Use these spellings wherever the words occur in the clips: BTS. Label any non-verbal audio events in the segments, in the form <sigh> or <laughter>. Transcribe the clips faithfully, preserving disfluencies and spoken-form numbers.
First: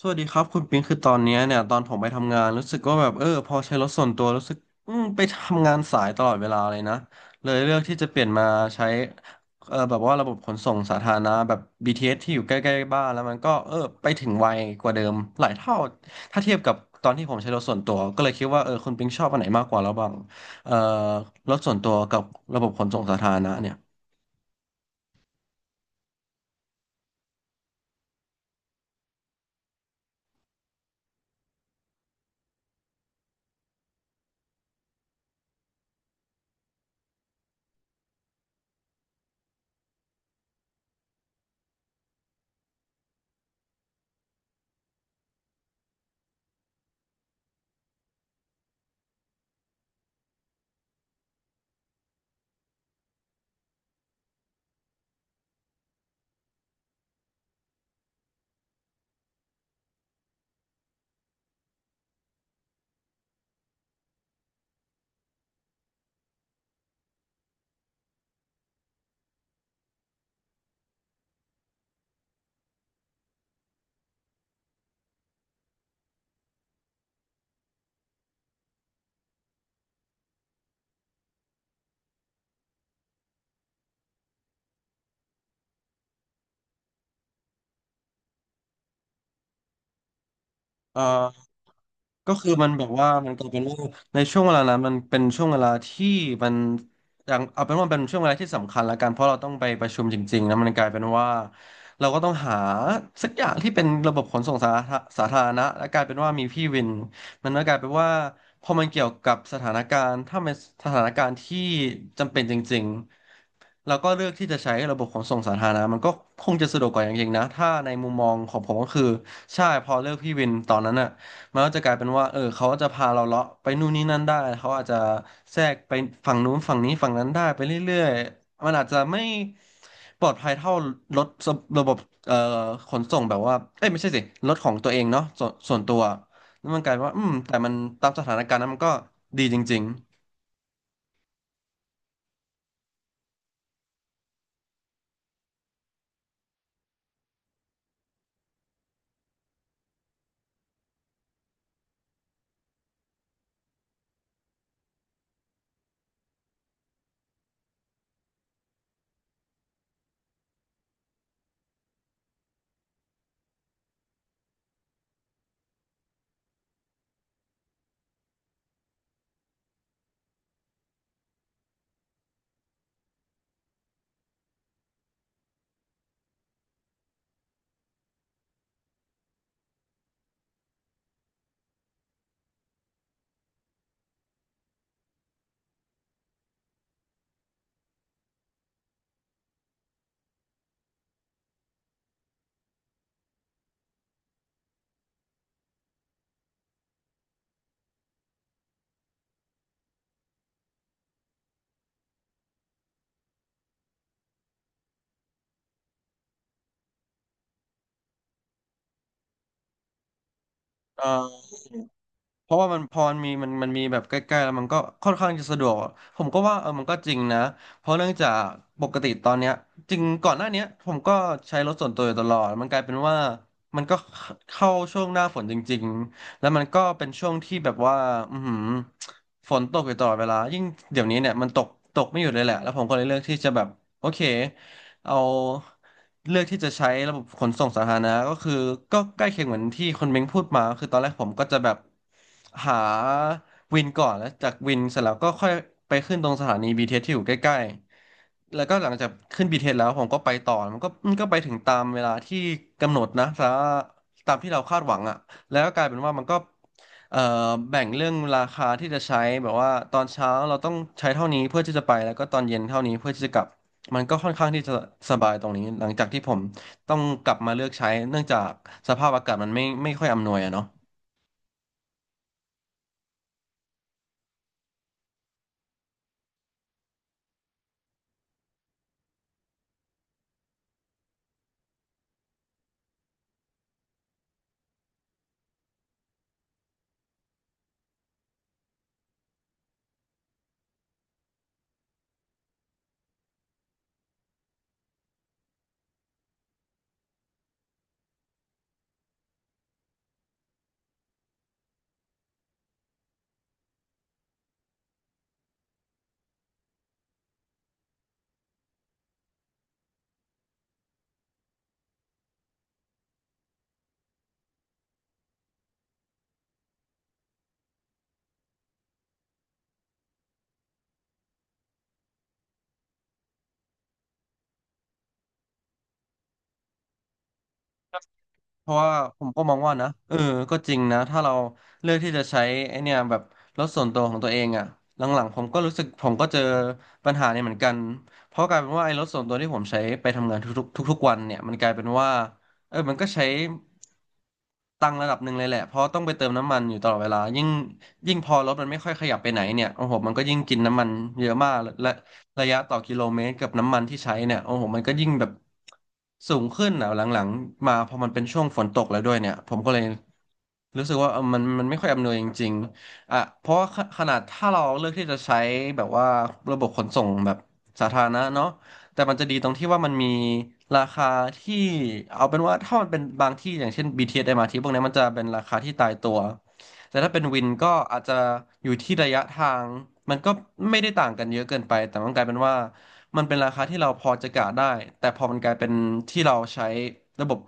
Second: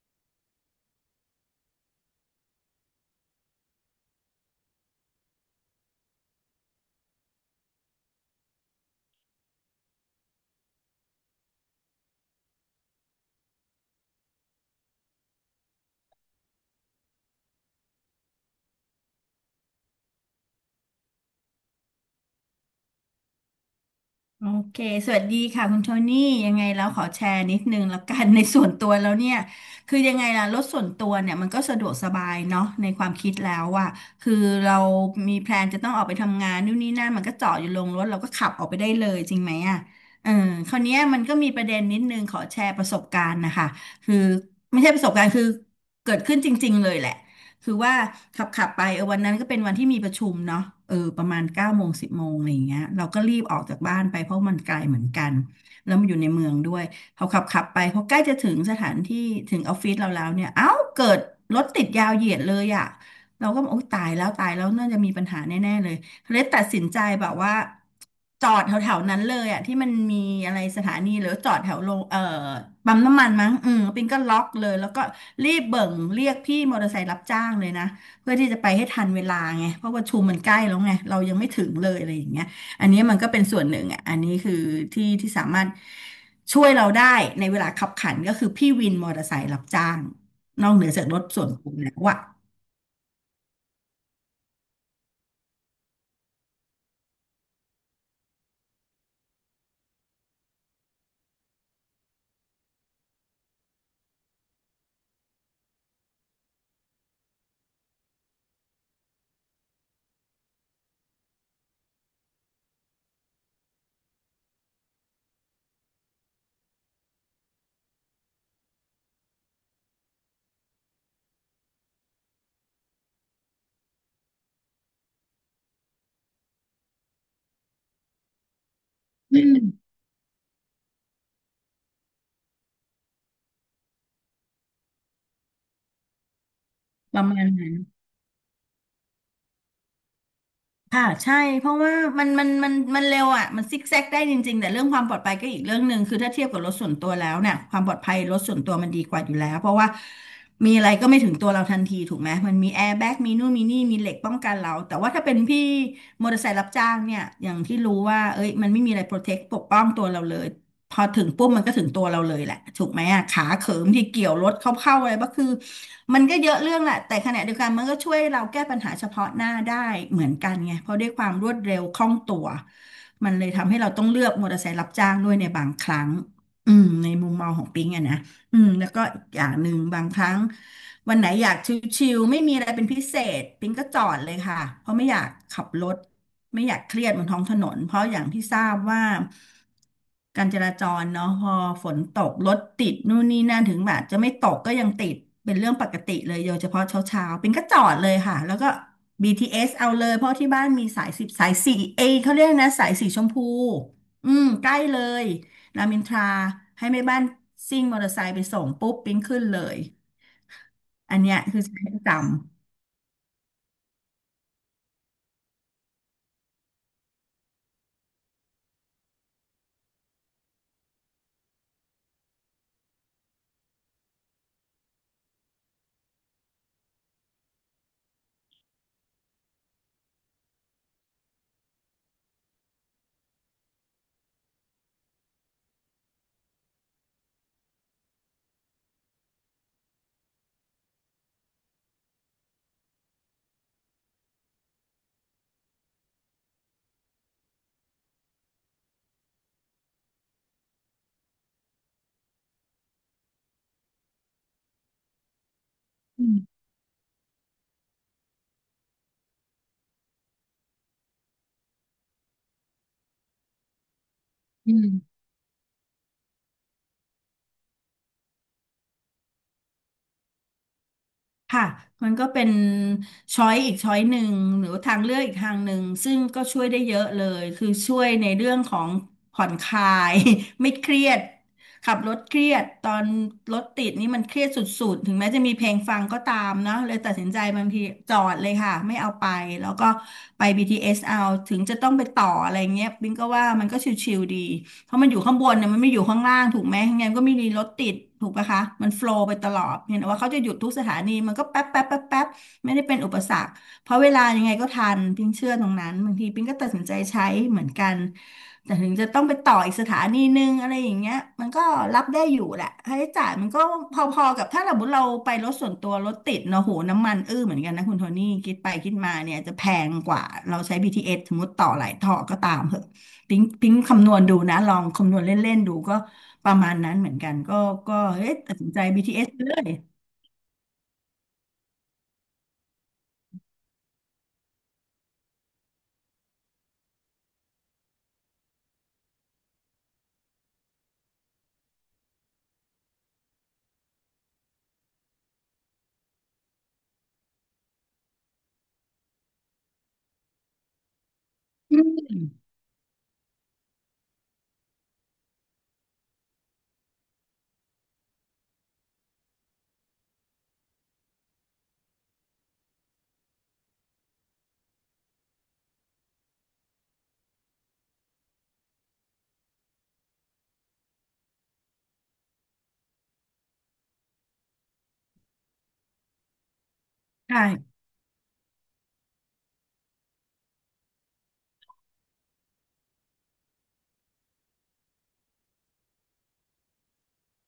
สวัสดีครับคุณปิงคือตอนเนี้ยเนี่ยตอนผมไปทำงานรู้สึกว่าแบบเออพอใช้รถส่วนตัวรู้สึกอืมไปทำงานสายตลอดเวลาเลยนะเลยเลือกที่จะเปลี่ยนมาใช้เออแบบว่าระบบขนส่งสาธารณะแบบ บี ที เอส ทีเอสที่อยู่ใกล้ๆบ้านแล้วมันก็เออไปถึงไวกว่าเดิมหลายเท่าถ้าเทียบกับตอนที่ผมใช้รถส่วนตัวก็เลยคิดว่าเออคุณปิงชอบอันไหนมากกว่าระหว่างเออรถส่วนตัวกับระบบขนส่งสาธารณะเนี่ยโอเคสวัสดีค่ะคุณโทนี่ยังไงแล้วขอแชร์นิดนึงแล้วกัน <laughs> ในส่วนตัวแล้วเนี่ยคือยังไงล่ะรถส่วนตัวเนี่ยมันก็สะดวกสบายเนาะในความคิดแล้วอะคือเรามีแพลนจะต้องออกไปทำงานนู่นนี่นั่นมันก็จอดอยู่ลงรถเราก็ขับออกไปได้เลยจริงไหมอะเออคราวเนี้ยมันก็มีประเด็นนิดนึงขอแชร์ประสบการณ์นะคะคือไม่ใช่ประสบการณ์คือเกิดขึ้นจริงๆเลยแหละ คือว่าขับขับไปเออวันนั้นก็เป็นวันที่มีประชุมเนาะเออประมาณเก้าโมงสิบโมงอะไรอย่างเงี้ยเราก็รีบออกจากบ้านไปเพราะมันไกลเหมือนกันแล้วมันอยู่ในเมืองด้วยเขาขับขับไปพอใกล้จะถึงสถานที่ถึงออฟฟิศเราแล้วเนี่ยเอ้าเกิดรถติดยาวเหยียดเลยอ่ะเราก็บอกโอ๊ยตายแล้วตายแล้วน่าจะมีปัญหาแน่ๆเลย เลยตัดสินใจแบบว่าจอดแถวๆนั้นเลยอ่ะที่มันมีอะไรสถานีหรือจอดแถวโรงเอ่อปั๊มน้ำมันมั้งอืมปิงก็ล็อกเลยแล้วก็รีบเบิ่งเรียกพี่มอเตอร์ไซค์รับจ้างเลยนะเพื่อที่จะไปให้ทันเวลาไงเพราะว่าชุมมันใกล้แล้วไงเรายังไม่ถึงเลยอะไรอย่างเงี้ยอันนี้มันก็เป็นส่วนหนึ่งอ่ะอันนี้คือที่ที่สามารถช่วยเราได้ในเวลาขับขันก็คือพี่วินมอเตอร์ไซค์รับจ้างนอกเหนือเอ่จากรถส่อ วนตัวแล้วอ่ะก็คือมันแบบว่ามันกลายเป็นว่าในช่วงเวลานั้นมันเป็นช่วงเวลาที่มันอย่างเอาเป็นว่าเป็นช่วงเวลาที่สำคัญละกันเพราะเราต้องไปประชุมจริงๆนะมันกลายเป็นว่าเราก็ต้องหาสักอย่างที่เป็นระบบขนส่งสาธาสาธารณะและกลายเป็นว่ามีพี่วินมันก็กลายเป็นว่าพอมันเกี่ยวกับสถานการณ์ถ้ามันสถานการณ์ที่จำเป็นจริง แล้วก็เลือกที่จะใช้ระบบขนส่งสาธารณะมันก็คงจะสะดวกกว่าอย่างยิ่งนะถ้าในมุมมองของผมก็คือใช่พอเลือกพี่วินตอนนั้นอ่ะมันก็จะกลายเป็นว่าเออเขาจะพาเราเลาะไปนู่นนี่นั่นได้เขาอาจจะแทรกไปฝั่งนู้นฝั่งนี้ฝั่งนั้นได้ไปเรื่อยๆมันอาจจะไม่อืมปลอดภัยเท่ารถระบบเอ่อขนส่งแบบว่าเอ้ยไม่ใช่สิรถของตัวเองเนาะส่วนส่วนตัวแล้วมันกลายเป็นว่าปอืระมมาณแต่มันั้นน ตามสถานการณ์นั้นมันก็ดีจริงค่ะใช่เพราะว่ามันมันมันมันเร็วอ่ะมันซิกแซกได้จริงๆแต่เรื่องความปลอดภัยก็อีกเรื่องหนึ่งคือถ้าเทียบกับรถส่วนตัวแล้วเนี่ยความปลอดภัยรถส่วนตัวมันดีกว่าอยู่แล้วเพราะว่ามีอะไรก็ไม่ถึงตัวเราทันทีถูกไหมมันมีแอร์แบ็กมีนู่นมีนี่มีเหล็กป้องกันเราแต่ว่าถ้าเป็นพี่มอเตอร์ไซค์รับจ้างเนี่ยอย่างที่รู้ว่าเอ้ยมันไม่มีอะไรโปรเทคปกป้องตัวเราเลย พอถึงปุ๊บมันก็ถึงตัวเราเลยแหละถูกไหมอ่ะขาเขิมที่เกี่ยวรถเข้าๆอะไรก็คือมันก็เยอะเรื่องแหละแต่ขณะเดียวกันมันก็ช่วยเราแก้ปัญหาเฉพาะหน้าได้เหมือนกันไงเพราะด้วยความรวดเร็วคล่องตัวมันเลยทำให้เราต้องเลือกมอเตอร์ไซค์รับจ้างด้วยในบางครั้งอืมในมุมมองของปิงอะนะ อืมแล้วก็อีกอย่างหนึ่งบางครั้งวันไหนอยากชิลๆไม่มีอะไรเป็นพิเศษปิงก็จอดเลยค่ะเพราะไม่อยากขับรถไม่อยากเครียดบนท้องถนนเพราะอย่างที่ทราบว่าการจราจรเนาะพอฝนตกรถติดนู่นนี่นั่นถึงแบบจะไม่ตกก็ยังติดเป็นเรื่องปกติเลยโดยเฉพาะเช้าเช้าปิงก็จอดเลยค่ะแล้วก็ บี ที เอส เอสเอาเลยเพราะที่บ้านมีสายสิบสายสี่เอยเขาเรียกนะสายสีชมพูอืมใกล้เลย รามอินทราให้แม่บ้านซิ่งมอเตอร์ไซค์ไปส่งปุ๊บปิ๊งขึ้นเลย ๆเอ่อันเนี้ยอ คือใช้ประจเพราะว่ามันพอมันมีมันมันมีแบบใกล้ๆแล้วมันก็ค่อนข้างจะสะดวกผมก็ว่าเออมันก็จริงนะเพราะเนื่องจากปกติตอนเนี้ยจริงก่อนหน้าเนี้ยผมก็ใช้รถส่วนตัวอยู่ตลอดมันกลายเป็นว่ามันก็เข้าช่วงหน้าฝนจริงๆแล้วมันก็เป็นช่วงที่แบบว่าอือหือฝนตกอยู่ตลอดเวลายิ่งเดี๋ยวนี้เนี่ยมันตกตกไม่หยุดเลยแหละแล้วผมก็เลยเลือกที่จะแบบโอเค เอาเลือกที่จะใช้ระบบขนส่งสาธารณะก็คือก็ใกล้เคียงเหมือนที่คนเม้งพูดมาคือตอนแรกผมก็จะแบบหาวินก่อนแล้วจากวินเสร็จแล้วก็ค่อยไปขึ้นตรงสถานี บี ที เอส ทีเอสที่อยู่ใกล้ๆ แล้วก็หลังจากขึ้นเทเอสแล้วผมก็ไปต่อมันก็มันก็ไปถึงตามเวลาที่กำหนดนะสาตามที่เราคาดหวังอ่ะแล้วก็กลายเป็นว่าำมัอืนก็มเอ่อแบ่งเรื่องราคาที่จะใช้แบบว่าตอนเช้าเราต้องใช้เท่านี้เพื่อที่จะไปแล้วก็ตอนเย็นเท่านี้เพื่อที่จะกลับมันก็ค่อนข้างที่อืจะม สบายตรงนี้หลังจากที่ผมต้องกลับมาเลือกใช้เนื่องจากสภาพอากาศมันไม่ไม่ค่อยอำนวยอะเนาะ ค่ะมันก็เป็นช้อยอีกช้อยหนึ่งหรือทางเลือกอีกทางหนึ่งซึ่งก็ช่วยได้เยอะเลยคือช่วยในเรื่องของผ่อนคลาย <laughs> ไม่เครียดขับรถเครียดตอนรถติดนี่มันเครียดสุดๆถึงแม้จะมีเพลงฟังก็ตามเนาะเลยตัดสินใจบางทีจอดเลยค่ะไม่เอาไปแล้วก็ไป บี ที เอส เอสเอาถึงจะต้องไปต่ออะไรเงี้ยบิงก็ว่ามันก็ชิวๆดี เพราะมันอยู่ข้างบนเนี่ยมันไม่อยู่ข้างล่างถูกไหมงั้นก็ไม่มีรถติดถูกปะคะ มันโฟลว์ไปตลอดเห็นว่าเขาจะหยุดทุกสถานีมันก็แป๊บแป๊บแป๊บแป๊บไม่ได้เป็นอุปสรรคเพราะเวลายังไงก็ทันปิงเชื่อตรงนั้นบางทีปิงก็ตัดสินใจใช้เหมือนกันแต่ถึงจะต้องไปต่ออีกสถานีนึงอะไรอย่างเงี้ยมันก็รับได้อยู่แหละค่าใช้จ่ายมันก็พอๆกับถ้าสมมติเราไปรถส่วนตัวรถติดเนอะโหน้ำมันอื้อเหมือนกันนะคุณโทนี่คิดไปคิดมาเนี่ยจะแพงกว่าเราใช้ บี ที เอส สสมมติต่อหลายต่อก็ตามเหอะ ปิ๊งปิ๊งคำนวณดูนะลองคำนวณเล่นๆดูก็ประมาณนั้นเหมือนกันก็ก็เอ๊ะตัดเพสินราะใจ ว่าผ บี ที เอส มก็ไปมเลองยว่านะเออก็จริงนะถ้าเราเลือกที่จะใช้ไอเนี่ยแบบรถส่วนตัวของตัวเองอะหลังๆผมก็รู้สึกผมก็เจอปัญหาเนี่ยเหมือนกันเพราะกลายเป็นว่าไอ้รถส่วนตัวที่ผมใช้ไปทำงานทุกๆทุกๆวันเนี่ยมันกลายเป็นว่าเออมันก็ใช้ตังค์ระดับหนึ่งเลยแหละเพราะต้องไปเติมน้ำมันอยู่ตลอดเวลายิ่งยิ่งพอรถมันไม่ค่อยขยับไปไหนเนี่ยโอ้โหมันก็ยิ่งกินน้ำมันเยอะมากอืและ มระยะต่อกิโลเมตรกับน้ำมันที่ใช้เนี่ยโอ้โหมันก็ยิ่งแบบสูงขึ้นอ่ะหลังๆมาพอมันเป็นช่วงฝนตกแล้วด้วยเนี่ยผมก็เลยรู้สึกว่าเออมันมันไม่ค่อยอำนวยจริงๆอ่ะเพราะว่าขขนาดถ้าเราเลือกที่จะใช้แบบว่าระบบขนส่งแบบสาธารณะเนาะแต่มันจะดีตรงที่ว่ามันมีราคาที่เอาเป็นว่าถ้ามันเป็นบางที่อย่างเช่น บี ที เอส m ท t พวกนี้มันจะเป็นราคาที่ตายตัว แต่ถ้าเป็นวินก็ใช่อาจจะอยู่ที่ระยะทางมันก็ไม่ได้ต่างกันเยอะเกินไปแต่มันกลายเป็นว่ามันเป็นราคาที่เราพอจะกะได้แต่พอมันกลายเป็นที่เราใช้ระบบ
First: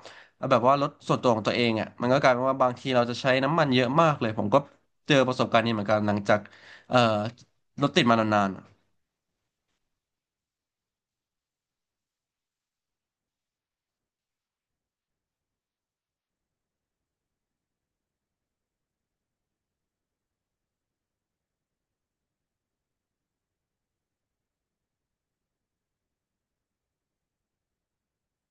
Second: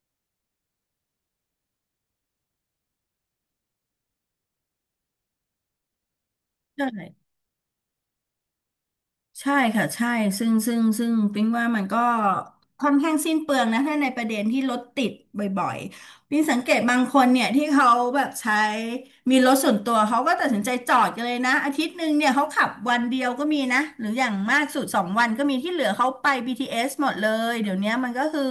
แบบว่ารถส่วนตัวของตัวเองอ่ะมันก็กลายเป็นว่าบางทีเราจะใช้น้ำมันเยอะมากเลยผมก็เจอประสบการณ์นี้เหมือนกันหลังจากใชเอ่อ่ รถติดมานานๆ ใช่ค่ะใช่ซึ่งซึ่งซึ่งปิ๊งว่ามันก็ค่อนข้างสิ้นเปลืองนะถ้าในประเด็นที่รถติดบ่อยๆปิ๊งสังเกตบางคนเนี่ยที่เขาแบบใช้มีรถส่วนตัวเขาก็ตัดสินใจจอดกันเลยนะอาทิตย์หนึ่งเนี่ยเขาขับวันเดียวก็มีนะหรืออย่างมากสุดสองวันก็มีที่เหลือเขาไป บี ที เอส หมดเลยเดี๋ยวเนี้ยมันก็คือ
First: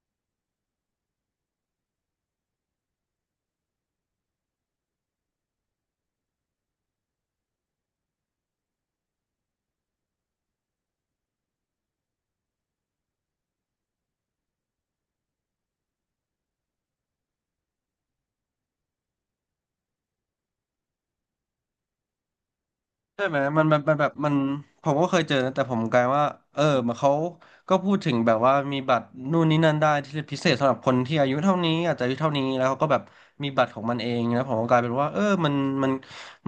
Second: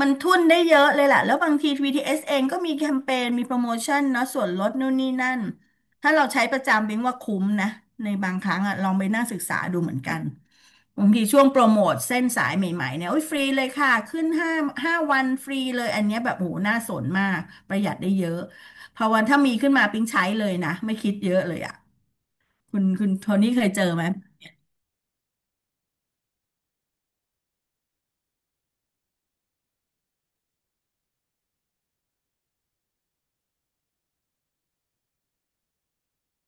มันทุ่นได้เยอะเลยแหละแล้วบางทีบีทีเ t สเองก็มีแคมเปญมีโปรโมชั่นเนาะส่วนลดนู่นนี่นั่น ถ้าเราใช้ประจำบิงว่าคุ้มนะในบางครั้งอะลองไปนั่งศึกษาดูเหมือนกันบางทีช่วงโปรโมทเส้นสายใหม่ๆเนี่ยโอ้ยฟรีเลยค่ะขึ้นห้าห้าวันฟรีเลยอันเนี้ยแบบโหน่าสนมากประหยัดได้เยอะพอวันถ้ามีขึ้นมาปิ๊งใช้เลยนะไม่คิดเยอะเลยอะคุณคุณใช่โทไหมนี่เคมันยมันเจอมันไหมแบบมันผมก็เคยเจอนะแต่ผมกลายว่าเออมันเขาก็พูดถึงแบบว่ามีบัตรนู่นนี่นั่นได้ที่พิเศษสำหรับคนที่อายุเท่านี้อาจจะอายุเท่านี้แล้วเขาก็แบบมีบัตรของมันเองนะผมก็กลายเป็นว่าเออมันมัน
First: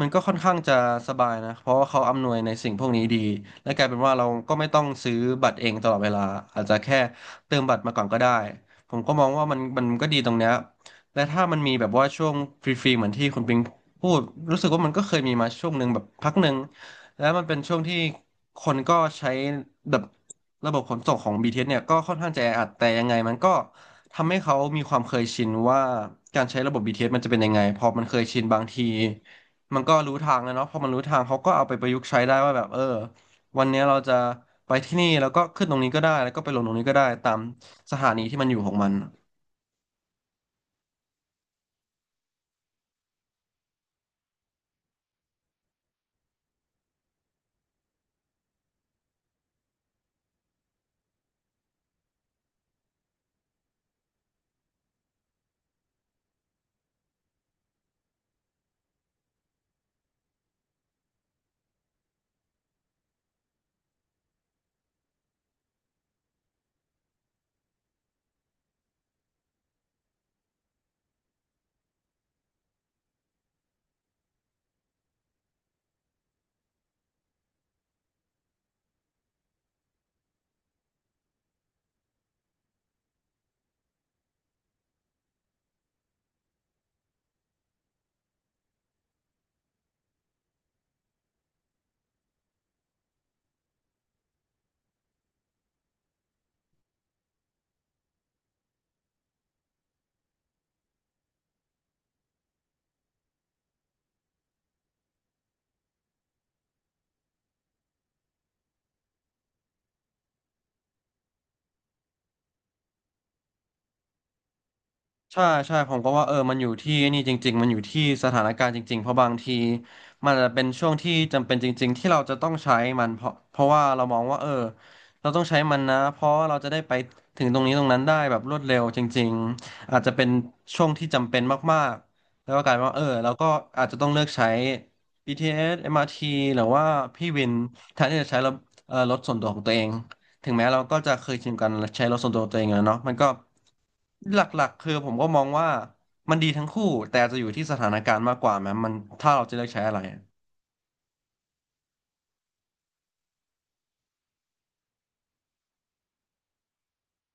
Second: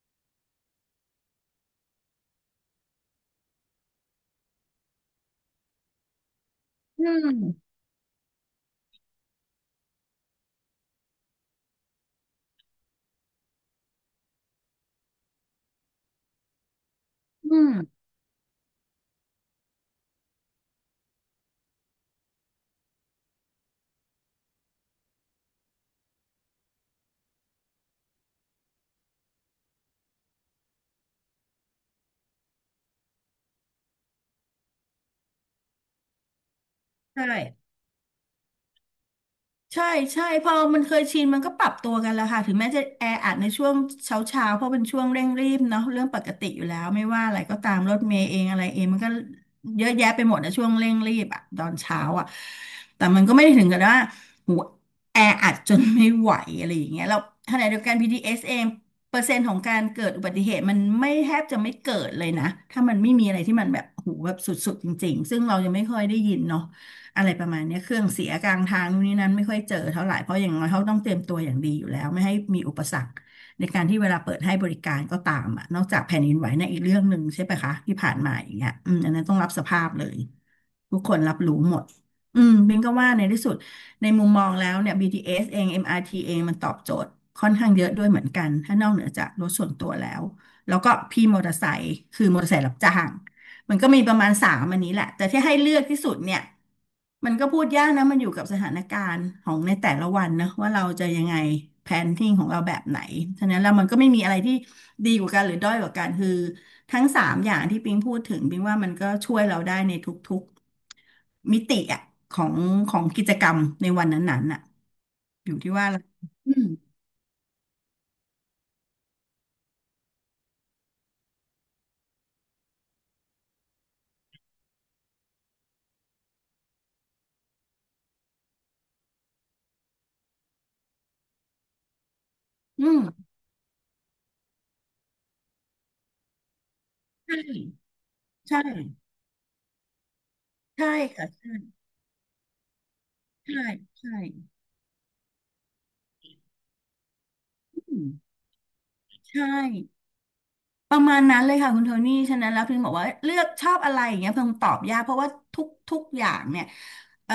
มันก็ค่อนข้างจะสบายนะเพราะว่าเขาอำนวยในสิ่งพวกนี้ดีและกลายเป็นว่าเราก็ไม่ต้องซื้อบัตรเองตลอดเวลาอาจจะแค่อืมเติมบัตรมาก่อนก็ได้ผมก็มองว่ามันมันก็ดีตรงเนี้ยและถ้ามันมีแบบว่าช่วงฟรีๆเหมือนที่คุณปิง พูดรู้สึกว่ามันก็เคยมีมาช่วงหนึ่งแบบพักหนึ่งแล้วมันเป็อืนมช่วงที่คนก็ใช้แบบระบบขนส่งของ b ท s เอสเนี่ยก็ค่อนข้างจะแออัดแต่ยังไงมันก็ทำให้เขามีความเคยชินว่าการใช้ระบบบีทีเ t สมันจะเป็นยังไงพอมันเคยชินบางทีมันก็รู้ทางแล้วเนาะพอมันรู้ทางเขาก็เอาไปประยุกต์ใช้ได้ว่าแบบเออวันเนี้ยเราจะไปที่นี่แล้วก็ขึ้นตรงนี้ก็ได้แล้วก็ไปลงตรงนี้ก็ได้ใชตาม่ สถานีที่มันอยู่ของมัน ใช่ใช่พอมันเคยชินมันก็ปรับตัวกันแล้วค่ะถึงแม้จะแออัดในช่วงเช้าเช้าเพราะเป็นช่วงเร่งรีบเนาะเรื่องปกติอยู่แล้วไม่ว่าอะไรก็ตามรถเมล์เองอะไรเองมันก็เยอะแยะไปหมดในช่วงเร่งรีบอะตอนเช้าอะแต่มันก็ไม่ได้ถึงกับว่าหูแออัดจนไม่ไหวอะไรอย่างเงี้ยแล้วขณะเดียวกัน บี ที เอส เอสเองเปอร์เซ็นต์ของการเกิดอุบัติเหตุมันไม่แทบจะไม่เกิดเลยนะถ้ามันไม่มีอะไรที่มันแบบหูแบบสุดๆจริงๆซึ่งเรายังไม่ค่อยได้ยินเนาะ อะไรประมาณเนี้ยเครื่องเสียกลางทางนู่นนี่นั้นไม่ค่อยเจอเท่าไหร่เพราะอย่างน้อยเขาต้องเตรียมตัวอย่างดีอยู่แล้วไม่ให้มีอุปสรรคในการที่เวลาเปิดให้บริการก็ตามอ่ะนอกจากแผ่นดินไหวในะอีกเรื่องหนึ่งใช่ไหมคะที่ผ่านมาอย่างเงี้ยอืมอันนั้นต้องรับสภาพเลยทุกคนรับรู้หมดอืมบิงก็ว่าในที่สุดในมุมมองแล้วเนี่ย บี ที เอส เอสเอง เอ็ม อาร์ ที เองมันตอบโจทย์ค่อนข้างเยอะด้วยเหมือนกันถ้านอกเหนือจากรถส่วนตัวแล้วแล้วก็พี่มอเตอร์ไซค์คือมอเตอร์ไซค์รับจ้าง มันก็มีประมาณสามอันนี้แหละแต่ที่ให้เลือกที่สุดเนี่ยมันก็พูดยากนะมันอยู่กับสถานการณ์ของในแต่ละวันนะว่าเราจะยังไงแพนทิ้งของเราแบบไหนฉะนั้นแล้วมันก็ไม่มีอะไรที่ดีกว่ากันหรือด้อยกว่ากันคือทั้งสามอย่างที่ปิงพูดถึงปิงว่ามันก็ช่วยเราได้ในทุกๆมิติอะของของกิจกรรมในวันนั้นๆน่ะใช่อยู่ที่ใช่ว่าผมเราก็ว่าเอออืมันมอยู่ที่นี่จริงๆมันอยู่ที่สถานการณ์จริงๆเพราะบางทีมันอาจจะเป็นช่วงที่จำเป็นจริงๆที่เราจะต้องใช้มันเพราะเพราะว่าเรามองว่าเออเราต้องใช้มันนะเพราะเราจะได้ไปถึงตรงนี้ตรงนั้นได้แบบรวดเร็วจริงๆอาจจะเป็นช่วงที่จำเป็นมากๆแล้วก็กลายเป็อืนว่ามเออเราก็อาจจะต้องเลือกใช้ บี ที เอส เอ็ม อาร์ ที หรือว่าพี่ใช่วินแทนที่จะใช้รถใช่เอ่อรถส่วนตัวของตัวเองถึงแม้เราใช่ก็จะเคค่ะยชิใช่นกันใช้รถส่วนตัวของตัวเองแล้วเนาะมันก็ ใช่ใช่หลักๆคือผมก็มองว่ามันดีทั้งคู่แต่จะอยู่ที่สถานอืมการณ์มากกว่าแม้มันถ้าเราใช่ จะเลือกใช้อะไรประมาณนั้นเลยค่ะคุณโทนี่ฉะนั้นแล้วพิงบอกว่าเลือกชอบอะไรอย่างเงี้ยพิงตอบยากเพราะว่าทุกทุกอย่างเนี่ยเอ่อ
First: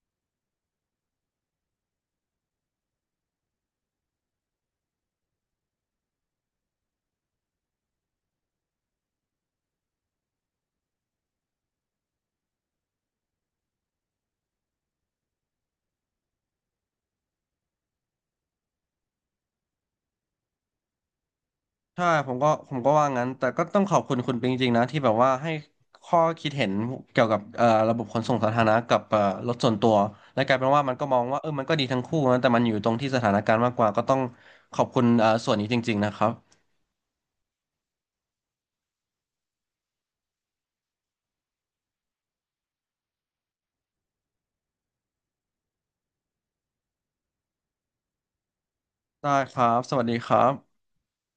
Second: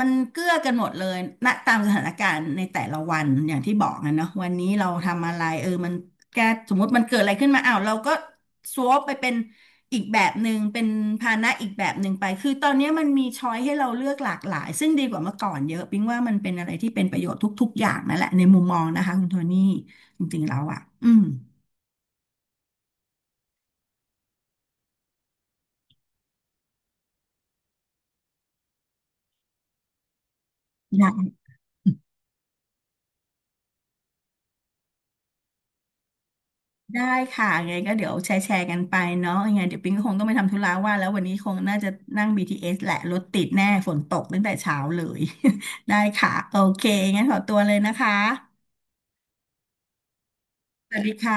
มันเกื้อกันหมดเลยณตามสถานการณ์ในแต่ละวันอย่างที่บอกนะเนาะวันนี้เราทำอะไรเออมันแกสมมติมันเกิดอะไรขึ้นมาอ้าวเราก็สวอปไปเป็นอีกแบบหนึ่งเป็นภาณะอีกแบบหนึ่งไปคือตอนเนี้ยมันมีช้อยให้เราเลือกหลากหลายซึ่งดีกว่าเมื่อก่อนเยอะพิงว่ามันเป็นอะไรที่เป็นประโยชน์ทุกๆอย่างนั่นแหละในมุมมองนะคะคุณโทนี่จริงๆแล้วอ่ะอืม ใช่ผมก็ผมก็ว่างั้นแต่ก็ต้องขอบคุณคุณปิงจริงๆนะที่แบบว่าให้ข้อคิดเห็นเกี่ยวกับเอ่อระบบขนส่งสาธารณะกับเอ่อรถส่วนตัวและกลายเป็นว่ามันก็ได้มองว่าเออมันก็ดีทั้งคู่นะแต่มันอยู่ตรงที่สถานการณ์มากกว่าก็ต้องขอบคุณเอ่อส่วนนี้จริงๆนะครับได้ค่ะยังไงก็เดี๋ยวแชร์แชร์กันไปเนาะยังไงเดี๋ยวปิงก็คงต้องไปทำธุระว่าแล้ววันนี้คงน่าจะนั่ง บี ที เอส แหละรถติดแน่ฝนตกตั้งแต่เช้าเลย <laughs> ได้ค่ะโอเคงั้นขอตัวเลยนะคะได้ครับสวัสดีครับสวัสดีค่ะ